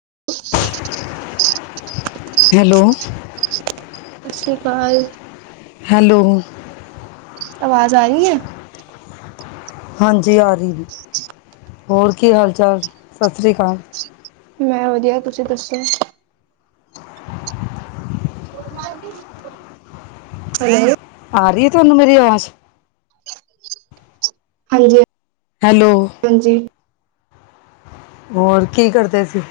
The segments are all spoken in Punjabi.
[inaudible] ਹੈਲੋ। ਸਸ ਰੀ ਕਾਲ। ਹੈਲੋ। ਆਵਾਜ਼ ਆਰੀ ਏ। ਹਾਂਜੀ ਆਰੀ ਜੀ, ਹੋਰ ਕੀ ਹਾਲ ਚਾਲ, ਸਸ ਰੀ ਕਾਲ। ਮੈਂ ਵਦੀਆ ਤੁਸੀਂ ਦੱਸੋ [unintelligible] ਹੈਲੋ ਆਰੀ ਏ ਤਆਨੂੰ ਮੇਰੀ ਅਵਾਜ। ਹਾਂਜੀ। ਹੈਲੋ। ਹਾਂਜੀ। ਹੋਰ ਕੀ ਕਰਦੇ ਸੀ।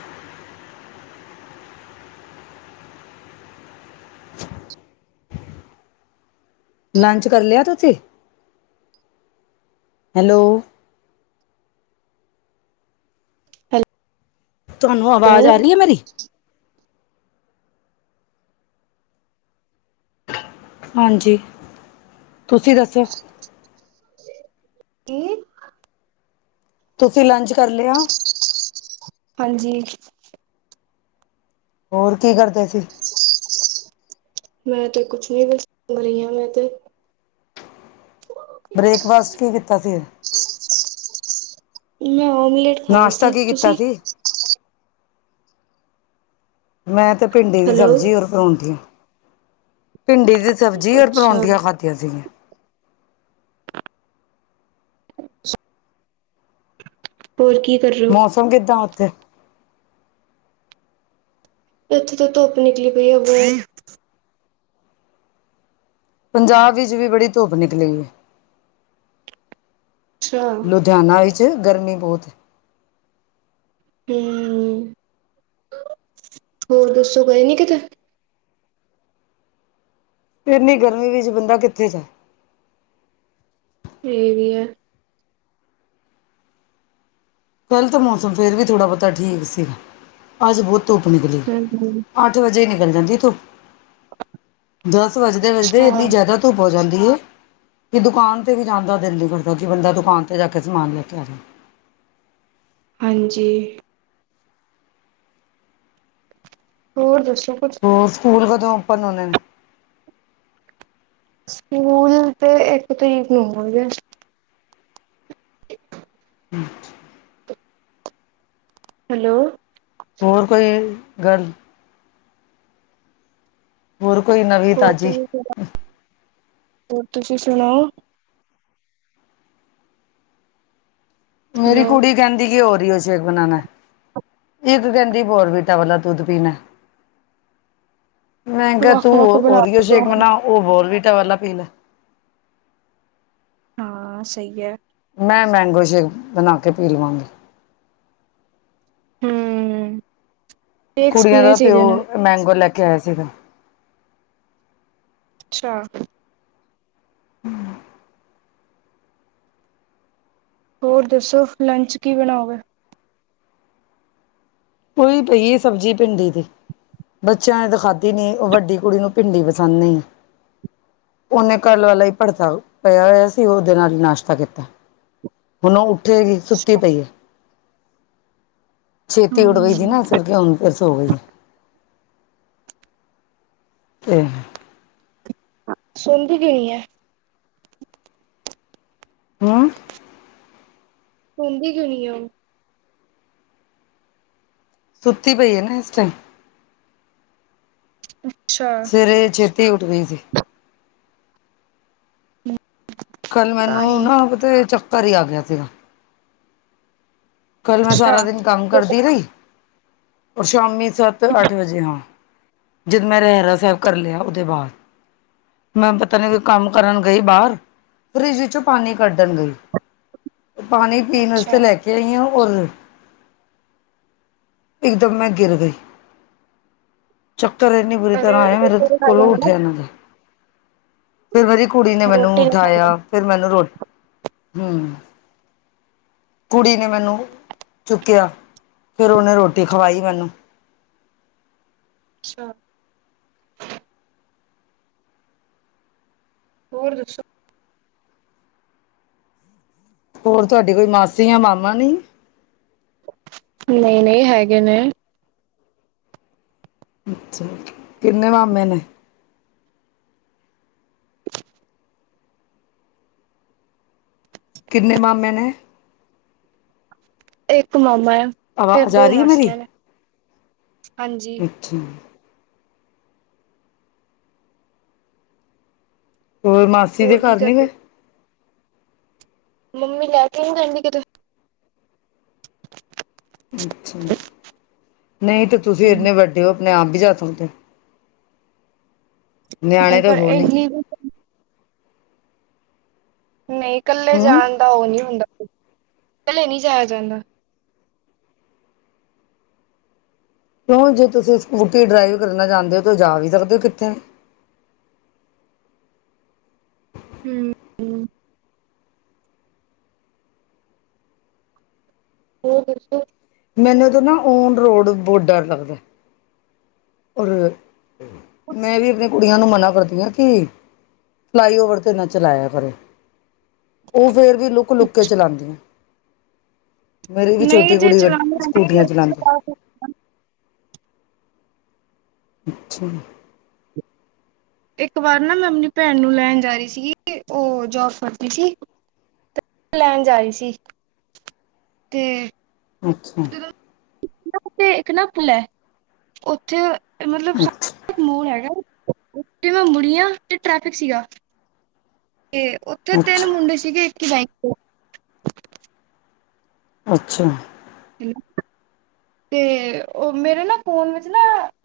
ਲੰਚ ਕਰ ਲੇਆ ਤੁਸੀ, ਹੈਲੋ [inaudible] ਤਆਨੂੰ ਆਵਾਜ ਹੈਲੋ ਆਰੀ ਐ ਮੇਰੀ। ਹਾਂਜੀ, ਤੁਸੀਂ ਦੱਸੋ ਕੀ? ਤੂਸੀ ਲੰਚ ਕਰ ਲੇਆ? ਹਾਂਜੀ। ਹੋਰ, ਕੀ ਕਰਦੇ ਸੀ? ਮੈਂ ਤੇ ਕੁੱਛ ਨੀ ਬਸ, ਘਰ ਈ ਆਂ ਮੈਂ ਤੇ। [inaudible] ਬ੍ਰੇਕਫਾਸਟ ਕੀ ਕੀਤਾ ਸੀ? ਮੈਂ ਓਮਲੇਟ ਖਾਏਆ ਨਾਸ਼ਤਾ ਸੀ, ਕੀ ਕੀਤਾ ਤੂਸੀ? ਸੀ ਮੈਂ ਤੇ ਭਿੰਡੀ ਦੀ ਹੈਲੋ ਸਬਜੀ ਔਰ ਪਰੌਂਠੀਆਂ, ਭਿੰਡੀ ਦੀ ਸਬਜੀ ਔਰ ਅੱਛਾ ਪਰੌਂਠੀਆਂ ਖਾਦ ਦੀਆ ਸੀਗੀਆ। ਹੋੁਰ ਕੀ? ਕਰ ਰਹੇ ਹੋ ਮੌਸਮ ਕਿੱਦਾਂ ਓਥੇ? ਏਥੇ ਤੇ ਧੁੱਪ ਨਿਕਲੀ ਪਈ ਏ, ਬੋ ਪੰਜਾਬ ਵਿੱਚ ਵੀ ਬੜੀ ਧੁੱਪ ਨਿਕਲੀ ਏ। [unintelligible] ਧਿਆਨਾ ਵਿੱਚ, ਗਰਮੀ ਬੋਤ ਏ। ਹੂੰ, ਹੋਰ ਦੱਸੋ ਗਏ ਨੀ ਕਿਤੇ? ਏੱਨੀ ਗਰਮੀ ਵਿੱਚ ਬੰਦਾ, ਕਿੱਥੇ ਜਾਏ। ਏ ਵੀ ਐ। ਕੱਲ ਤਾਂ ਮੌਸਮ ਫੇਰ ਵੀ ਥੋੜਾ-ਬੋਤਾ ਠੀਕ ਸੀਗਾ, ਅੱਜ ਬੋਤ ਧੂੱਪ ਨਿਕਲੀ। ਹਮ ਆੱਠ ਵਜੇ ਈ ਨਿਕਲ ਜਾਂਦੀ ਏ ਧੂੱਪ, ਦਾੱਸ ਵੱਜਦੇ-ਵੱਜਦੇ, ਅੱਛਾ ਇੰਨੀ ਜਾਦਾ ਧੂਪ ਹੋ ਜਾਂਦੀਏ ਕਿ ਦੁਕਾਨ ਤੇ ਵੀ ਜਾਨ ਦਾ ਦਿਲ ਨੀ ਕਰਦਾ, ਕਿ ਬੰਦਾ ਦੁਕਾਨ ਤੇ ਜਾ ਕੇ ਸਮਾਨ ਲੈ ਕੇ ਆ ਜਾਏ। ਹਾਂਜੀ। ਹੋਰ, ਦੱਸੋ ਕੁੱਛ? ਹੋਰ, ਸੂਕੂਲ ਕਦੋਂ ਓਪਨ ਹੋਨੇ ਨੇ? ਸੂਕੂਲ ਤੇ, ਏੱਕ ਤਰੀਕ ਨੂੰ ਹੋਨਗੇ। [unintelligible] ਹੈਲੋ? ਹੋਰ, ਕੋਈ ਗੱਲ? ਹੋਰ, ਕੋਈ ਨਵੀ? ਹੋਰ [unintelligible] ਹੋਰ, ਤੂਸੀ ਸੁਣਾਓ? ਮੇਰੀ ਹੈਲੋ ਕੁੜੀ ਕੈਂਦੀ, ਕਿ ਓਰੀਓ ਸ਼ੇਕ ਬਨਾਨੈ, ਇੱਕ ਕੈਂਦੀ ਬੋਰਵੀਟਾ ਵਾਲਾ ਦੁੱਧ ਪੀਨੈ। [inaudible] ਮੈ ਕੈਆ ਤੂ ਵੱਖ ਵੱਖ ਬਣਾ ਓਰੀਓ ਦੋ। ਸ਼ੇਕ ਬਨਾ, ਓ ਬੋਰਵੀਟਾ ਵਾਲਾ ਪੀ ਲੈ। ਹਾਂ, ਸਈ ਐ। ਮੈਂ ਮੈਂਗੋ ਸ਼ੇਕ, ਬਨਾ ਕੇ ਪੀ ਲਵਾਂਗੀ। ਹੂੰ। ਕੁੜੀਆਂ ਦਾ ਪੇਓ, ਮੈਂਗੋ ਲੈ ਕੇ ਆਏਆ ਸੀਗਾ। ਅੱਛਾ। ਹੋਰ ਦੱਸੋ, ਲੰਚ ਕੀ ਬਣਾਓਗੇ? ਓਹੀ ਪਈਏ ਸਬਜ਼ੀ, ਭਿੰਡੀ ਦੀ। ਬੱਚਿਆਂ ਨੇ ਤਾ ਖਾਧੀ ਨੀ, ਉਹ ਵੱਡੀ ਕੁੜੀ ਨੂੰ ਭਿੰਡੀ ਪਸੰਦ ਨਹੀਂ। ਉਹਨੇ ਕਲ ਵਾਲਾ ਹੀ ਭੜਤਾ ਪਿਆ ਹੋਇਆ ਸੀ, ਉਹਦੇ ਨਾਲ ਹੀ ਨਾਸ਼ਤਾ ਕੀਤਾ। ਹੁਨ ਓ ਉੱਠੇਗੀ ਸੁੱਤੀ ਪਈ ਐ। ਛੇਤੀ ਉਠ ਗਈ ਸੀ ਹਮ ਨਾ ਸਵੇਰੇ ਹੁਨ ਫੇਰ ਸੋ ਗੀ ਏ ਤੇ [unintelligible] ਸੋਂਦੀ ਕਿਉਂ ਨੀ ਐ। ਹਾਂ? ਸੋਂਦੀ ਕਿਉਂ ਨੀ ਐ ਓ? ਸੁੱਤੀ ਪਈ ਐ ਨਾ ਇਸ ਟਾਈਮ। ਅੱਛਾ। ਸਵੇਰੇ ਛੇਤੀ ਉੱਠ ਗਈ ਸੀ। [inaudible] ਕੱਲ੍ਹ ਤਾਂ ਹੀ ਮੈਨੂੰ ਨਾ ਪਤਾ ਚੱਕਰ ਈ ਆ ਗਿਆ ਸੀਗਾ। ਕੱਲ ਮੈਂ ਅੱਛਾ ਸਾਰਾ ਦਿਨ ਕੰਮ ਕਰਦੀ ਰਈ ਔਰ ਸ਼ਾਮੀ ਸੱਤ ਅੱਠ ਵਜੇ ਹਾਂ। ਜਦ ਮੈਂ ਰਹਿਰਾ ਸਾਬ ਕਰ ਲਿਆ ਓਦੇ ਬਾਅਦ। ਮੈ ਪਤਾ ਨੀ ਕੋਈ ਕੰਮ ਕਰਨ ਗਈ ਬਾਰ ਫਰਿਜ ਵਿੱਚੋਂ ਪਾਣੀ ਕੱਢਣ ਗਈ ਪਾਨੀ ਪੀਨ ਅੱਛਾ ਵਾਸਤੇ ਲੈ ਕੇ ਆਈ ਆ ਔਰ ਇੱਕ ਦਮ ਮੈਂ ਗਿਰ ਗਈ ਚੱਕਰ ਇੰਨੇ ਬੁਰੀ ਅਰੇ ਤਰ੍ਹਾਂ ਆਏ ਮੇਰੇ ਕੋਲੋਂ ਉੱਠਿਆ ਨਾ ਜਾਏ। ਫੇਰ ਮੇਰੀ ਕੁੜੀ ਨੇ ਮੈਨੂੰ ਰੋਟੀ ਨੀ ਖਾਣੀ। ਉਠਾਇਆ ਫੇਰ ਮੈਨੂੰ ਰੋ ਹੂੰ। ਕੁੜੀ ਨੇ ਮੈਨੂੰ ਚੁੱਕਿਆ ਫੇਰ ਉਹਨੇ ਰੋਟੀ ਖਵਾਈ ਮੈਨੂੰ। ਅੱਛਾ। ਹੋਰ ਦੱਸੋ? ਹੋਰ ਤੁਹਾਡੀ ਕੋਈ ਮਾਸੀ ਜਾ ਮਾਮਾ ਨੀ? ਨਈ ਨਈ ਹੈਗੇ ਨੇ। ਅੱਛਾ ਕਿੰਨੇ ਮਾਮੇ ਨੇ? ਕਿੰਨੇ ਮਾਮੇ ਨੇ? ਇੱਕ ਮਾਮਾ ਤੇ ਆਵਾਜ਼ ਆ ਦੋ ਰਹੀ ਹੈ ਮੇਰੀ ਮਾਸੀਆਂ ਨੇ ਹਾਂਜੀ। ਅੱਛਾ। ਹੋਰ ਮਾਸੀ ਦੇ ਹੋਰ ਕੀ ਘਰ ਨੀ ਕਰਦੇ ਗਏ? ਮੰਮੀ ਲੈ ਕੇ ਨੀ ਜਾਂਦੀ ਕਿਤੇ। ਅੱਛਾ। ਨਈ ਤੇ ਤੁਸੀਂ ਐਨੇ ਹਾਂਜੀ ਵੱਡੇ ਓ ਆਪਣੇ ਆਪ ਵੀ ਜਾ ਸਕਦੇ ਓ। ਨਹੀਂ ਨਿਆਣੇ ਤਾਂ ਪਰ ਹੋ ਨੀ। ਇੰਨੀ ਨਈ, ਕੱਲੇ ਹਮ ਜਾਣ ਦਾ ਓ ਨੀ ਹੁੰਦਾ ਕੱਲੇ ਨੀ ਜਾਇਆ ਜਾਂਦਾ। ਕਿਉਂ ਜੇ ਤੁਸੀਂ ਸਕੂਟੀ ਡਰਾਈਵ ਕਰਨਾ ਚਾਂਦੇ ਓ ਤਾਂ ਜਾ ਵੀ ਸਕਦੇ ਓ ਕਿੱਥੇ। ਹੂੰ। ਹੂੰ। ਹੋਰ ਦੱਸੋ? ਮੈਨੂੰ ਤਾਂ ਨਾ ਓਨ ਰੋਡ ਬੋ ਡਰ ਲੱਗਦਾ। ਔਰ ਮੈਂ ਵੀ ਆਪਣੀ ਕੁੜੀਆਂ ਨੂੰ ਮਨਾ ਕਰਦੀ ਆ ਕਿ ਫਲਾਈਓਵਰ ਤੇ ਨਾ ਚਲਾਇਆ ਕਰੋ ਓ ਫੇਰ ਵੀ ਲੁੱਕ ਲੁੱਕ ਕੇ ਚਲਾਂਦੀਆਂ। ਮੇਰੀ ਵੀ ਨਹੀਂ ਛੋਟੀ ਜੇ ਕੁੜੀ ਚਲਾਉਣੀ ਸਕੂਟੀਆਂ ਚਲਾਂਦੀ ਆਉਂਦੀ ਅੱਛਾ। ਇੱਕ ਵਾਰ ਨਾ ਮੈਂ ਆਪਣੀ ਭੈਣ ਨੂੰ ਲੈਣ ਜਾ ਰੀ ਸੀਗੀ ਓ ਜੋਬ ਕਰਦੀ ਸੀ। ਤੇ ਮੈਂ ਲੈਣ ਜਾ ਰੀ ਸੀ। ਤੇ ਅੱਛਾ। ਓਥੇ ਇੱਕ ਨਾ ਪੁਲ ਐ, ਓਥੇ ਮਤਲਬ ਸਾ ਮੋੜ ਹੈਗਾ ਏ [unintelligible] ਤੇ ਟ੍ਰੈਫਿਕ ਸੀਗਾ। ਤੇ ਓਥੇ ਅੱਛਾ ਤਿੰਨ ਮੁੰਡੇ ਸੀਗੇ ਇਕ ‌ਈ ਬੈਂਕ ਦੇ। ਅੱਛਾ। [inaudible] ਤੇ ਓ ਮੇਰੇ ਨਾ ਫੋਨ ਵਿੱਚ ਨਾ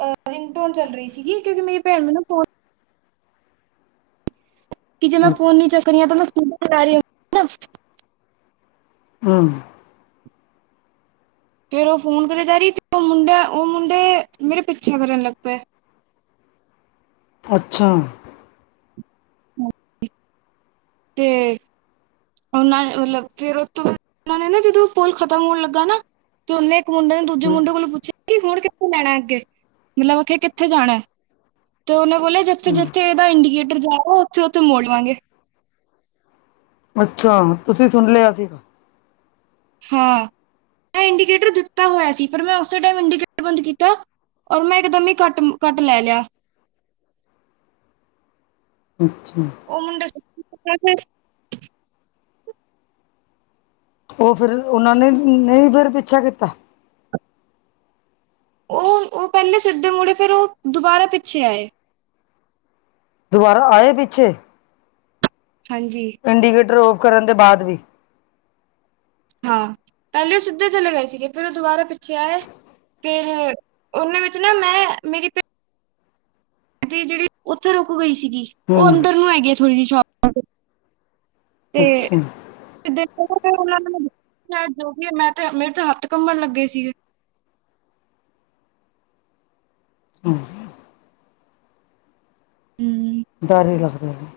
ਅਹ ਰਿੰਗ ਟੋਨ ਚੱਲ ਰਹੀ ਸੀਗੀ ਕਿਉਂਕਿ ਮੇਰੀ ਭੈਣ ਨੂੰ ਨਾ ਫੋਨ ਕਿ ਜੇ ਮੈਂ ਫੋਨ ਨੀ ਚੱਕ ਰਹੀ ਆ ਨਾ ਤਾਂ ਮੈਂ ਸਕੂਟਰ ਕਰ ਰਹੀ [unintelligible] ਨਾ। ਹਾਂ। ਫੇਰ ਓ ਫੋਨ ਕਰੇ ਜਾਰੀ ਓ ਮੁੰਡੇ, ਓ ਮੁੰਡੇ ਮੇਰੇ ਪਿੱਛੇ ਕਰਨ ਲੱਗ ਪਏ। ਅੱਛਾ। [inaudible] ਤੇ ਓਨਾ ਨੇ ਮਤਲਬ ਫੇਰ ਓ ਤੋਂ ਬਾਅਦ ਓਨਾ ਨੇ ਨਾ ਜਦੋਂ ਪੁਲ ਖ਼ਤਮ ਹੋਣ ਲੱਗਾ ਨਾ ਤੇ ਓਨੇ ਇੱਕ ਮੁੰਡੇ ਨੂੰ ਦੂਜੇ ਮੁੰਡੇ ਕੋਲੋ ਪੁੱਛਿਆ ਕਿ [unintelligible] ਕਿੱਥੋ ਲੈਣਾ ਅੱਗੇ ਮਤਲਬ ਅਖੇ ਕਿੱਥੇ ਜਾਣੈ ਤੇ ਉਹਨੇ ਬੋਲਿਆ ਜਦ ਹਮ ਜਿੱਥੇ-ਜਿੱਥੇ ਏਦਾ ਇੰਡੀਕੇਟਰ ਜਾਓ ਓਥੇ-ਓਥੇ ਮੋੜ ਲਵਾਂਗੇ। ਅੱਛਾ, ਤੁਸੀਂ ਸੁਣ ਲਿਆ ਸੀ? ਹਾਂ, ਮੈਂ ਇੰਡੀਕੇਟਰ ਦਿੱਤਾ ਹੋਇਆ ਸੀ ਪਰ ਮੈਂ ਓਸੇ ਟੈਮ ਇੰਡੀਕੇਟਰ ਬੰਦ ਕੀਤਾ। ਔਰ ਮੈਂ ਇਕਦਮ ਹੀ ਕੱਟ ਕੱਟ ਲੈ ਲਿਆ। ਅੱਛਾ। ਓ ਮੁੰਡਾ [unintelligible] ਓ ਫਿਰ ਓਨਾਂ ਨੇ ਨ‌ਈ ਫੇਰ ਪਿੱਛਾ ਕੀਤਾ? ਓ ਓ ਪਹਿਲੇ ਸਿੱਧੇ ਮੁੜੇ ਫੇਰ ਓ ਦੁਬਾਰਾ ਪਿੱਛੇ ਆਏ। ਦੁਬਾਰਾ ਆਏ ਪਿੱਛੇ? ਹਾਂਜੀ। ਇੰਡੀਕੇਟਰ ਔਫ ਕਰਨ ਦੇ ਬਾਦ ਵੀ? ਹਾਂ, ਪਹਿਲੇ ਓ ਸਿੱਧੇ ਚਲੇ ਗਏ ਸੀਗੇ ਫੇਰ ਓ ਦੁਬਾਰਾ ਪਿੱਛੇ ਆਏ। ਫੇਰ ਓਨਾਂ ਵਿੱਚ ਨਾ ਮੈਂ ਮੇਰੀ ਭ ਤੇ ਜਿਹੜੀ ਓਥੇ ਰੁਕ ਗਈ ਸੀਗੀ ਓ ਹੂੰ ਅੰਦਰ ਨੂੰ ਹੈਗੀ ਆ ਥੋੜੀ ਜੀ ਸ਼ੋਪ। ਤੇ ਅੱਛਾ ਦੇਖੋ ਫੇਰ ਓਨਾ ਨੇ ਜੋ ਕਿਆ ਮੈਂ ਮੇਰੇ ਤਾ ਹੱਥ ਕੰਮਣ ਲੱਗੇ ਸੀਗੇ। ਹੂੰ। ਹੂੰ। ਡਰ ਵੀ ਲੱਗਦਾ ਏ ਜੀ।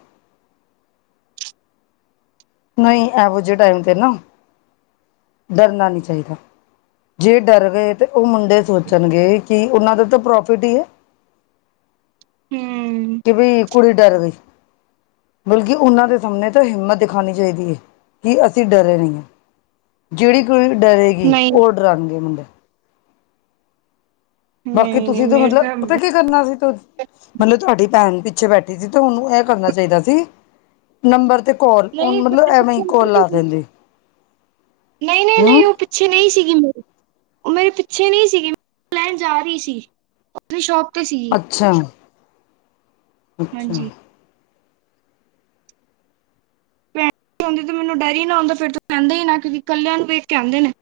ਨ‌ਈ ਐਹੋ ਜੇ ਟਾਈਮ ਤੇ ਨਾ ਡਰਨਾ ਨੀ ਚਾਹੀਦਾ। ਜੇ ਡਰ ਗਏ ਤੇ ਓ ਮੁੰਡੇ ਸੋਚਣਗੇ ਕਿ ਓਨਾ ਦਾ ਤਾਂ ਪ੍ਰੋਫਿਟ ਈ ਐ। ਹੂੰ। ਕਿ ਬਈ ਕੁੜੀ ਡਰ ਗ‌ਈ। ਬਲਕਿ ਓਨਾਂਮ ਦੇ ਸਾਹਮਣੇ ਤਾਂ ਹਿੰਮਤ ਦਿਖਾਨੀ ਚਾਹੀਦੀ ਐ ਕਿ ਅਸੀਂ ਡਰੇ ਨ‌ਈ ਆ। ਜਿਹੜੀ ਕੁੜੀ ਡਰੇਗੀ ਨਹੀਂ ਹੋਰ ਡਰਾਣਗੇ ਮੁੰਡੇ। ਬਾਕੀ ਨਹੀਂ ਨਹੀਂ ਤੁਸੀਂ ਤੇ ਮੇਰੇ ਮਤਲਬ ਤਾਂ ਪਤਾ ਕੀ ਕਰਨਾ ਸੀ ਤਮਤਲਬ ਤੁਹਾਡੀ ਭੈਣ ਪਿੱਛੇ ਬੈਠੀ ਸੀ ਤੇ ਓਨੂੰ ਐਹ ਕਰਨਾ ਚਾਹੀਦਾ ਸੀ ਨੰਬਰ ਤੇ ਕੌਲ ਓ ਨਹੀਂ ਮਤਲਬ ਪਤਾ ਐਵੇਂ ‌ਈ ਕੌਲ ਲਾ ਨੀ- ਦੇਂਦੀ। ਨਹੀਂ- ਨਹੀਂ, ਨਹੀਂ ਉਹ ਪਿੱਛੇ ਨਹੀਂ ਸੀਗੀ ਮੇਰੇ। ਉਹ ਮੇਰੇ ਪਿੱਛੇ ਨਹੀਂ ਸੀਗੀ, ਲੈਣ ਜਾ ਰਹੀ ਸੀ ਉ ਅਪਣੀ ਸ਼ੋਪ ਤੇ ਸੀ। ਅੱਛਾ। ਅੱਛਾ। ਹਾਂਜੀ ਓ ਹੋਂਦੀ ਤੇ ਮੈਨੂੰ ਡਰ ਹੀ ਨਾ ਹੂੰਦਾ ਫੇਰ ਤ ਕਹਿੰਦੇ ਹੀ ਨਾ ਕਿਉਕਿ ਕੱਲਿਆਂ ਨੂੰ ਵੇਖ ਕੇ ਆਂਦੇ ਨੇ।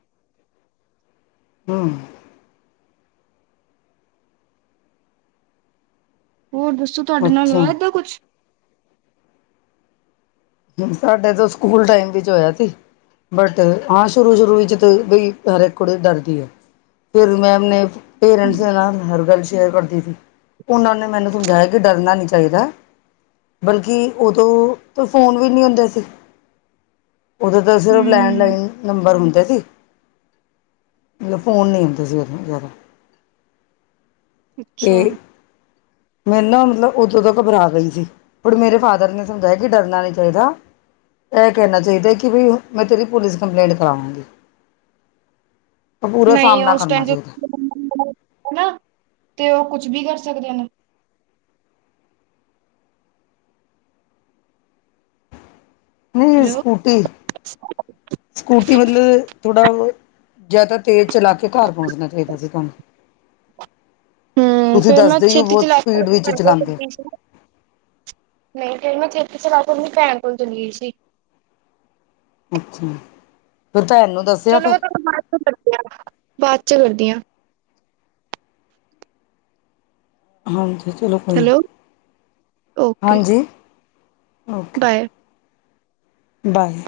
ਹਾਂ। ਹੋਰ ਦੱਸੋ ਤੁਹਾਡੇ ਨਾਲ ਅੱਛਾ ਹੋਇਆ ਏਦਾਂ ਕੁਛ? ਸਾਡੇ ਤੋਂ ਸਕੂਲ ਟਾਈਮ ਵਿੱਚ ਹੋਇਆ ਸੀ। ਬਟ ਹਾਂ ਸ਼ੁਰੂ- ਸ਼ੁਰੂ ਵਿੱਚ ਤੇ ਬਈ ਹਰੈਕ ਕੁੜੀ ਡਰ ਦੀ ਐ। ਫੇਰ ਮੈਮ ਨੇ ਪੇਰੈਂਟਸ ਦੇ ਨਾਲ ਹਰ ਗੱਲ ਸ਼ੇਅਰ ਕਰਦੀ ਸੀ। ਉਹਨਾਂ ਨੇ ਮੈਨੂੰ ਸਮਝਾਇਆ ਕਿ ਡਰਨਾ ਨਹੀਂ ਚਾਹੀਦਾ, ਬਲਕਿ ਉਦੋਂ- ਫੋਨ ਵੀ ਨਹੀਂ ਹੁੰਦੇ ਸੀ, ਉਹਦੋਂ ਤਾਂ ਸਿਰਫ ਲੈਣ- ਹੂੰ ਲਾਈਨ ਨੰਬਰ ਹੁੰਦਾ ਸੀ ਮਤਲਬ ਫੋਨ ਨਹੀਂ ਹੁੰਂਦਾ ਸੀ ਉਦੋਂ ਜ਼ਿਆਦਾ। ਅੱਛਾ ਤੇ ਮੈਨ ਨਾ ਮਤਲਬ ਉਦੋਂ ਤੋਂ ਘਬਰਾ ਗਈ ਸੀ ਬਟ ਮੇਰੇ ਫਾਦਰ ਨੇ ਸਮਝਾਇਆ ਕਿ ਡਰਨਾ ਨਹੀਂ ਚਾਹੀਦਾ। ਇਹ ਕਹਿਣਾ ਚਾਹੀਦਾ ਕਿ ਵੀ ਕੀ ਮੈਂ ਤੇਰੀ ਪੁਲਿਸ ਕੰਪਲੇਂਟ ਕਰਾਵਾਂਗੀ। ਤਾਂ ਪੂਰਾ ਨਹੀਂ ਸਾਹਮਣਾ ਉਸ ਕਰਨਾ ਟਾਈਮ ਤੇ ਚਾਹੀਦਾ [unintelligible] ਹਨਾ ਤੇ ਉਹ ਕੁਛ ਵੀ ਕਰ ਸਕਦੇ ਨੇ। ਨਹੀਂ ਏ ਹੈਲੋ ਸਕੂਟੀ, ਸਕੂਟੀ ਮਤਲਬ ਥੋੜਾ ਜਾਂ ਤਾਂ ਤੇਜ਼ ਚਲਾ ਕੇ ਘਰ ਪਹੁੰਚਣਾ ਚਾਹੀਦਾ ਫੇਰ ਤਹਾਨੂੰ। ਹੂੰ ਫੇਰ ਮੈਂ ਦੱਸਦੇ ਹੀ ਹੋ ਸ਼ਛੇਤੀ ਬਹੁਤ ਚਲਾ ਸਪੀਡ ਵਿੱਚ ਚਲਾਉਂਦੇ [unintelligible] ਨਹੀਂ ਫੇਰ ਮੈਂ ਛੇਤੀ ਚਲਾ ਕੇ ਅਪਣੀ ਭੈਣ ਕੋਲ ਚਲੀ ਗਈ ਸੀ। ਅੱਛਾ ਫੇਰ ਪੈਨੂੰ ਦੱਸ- ਚਲੋ ਮੈਂ ਤੁਹਾਨੂੰ ਬਾਅਦ ਚ ਕਰਦੀ ਆ ਬਾਅਦ ਚ ਕਰਦੀ ਹਾਂ। ਹਾਂਜੀ ਚਲੋ ਕੋਈ ਨੀ, ਓਕੇ ਹਾਂਜੀ ਓਕੇ। Bye bye.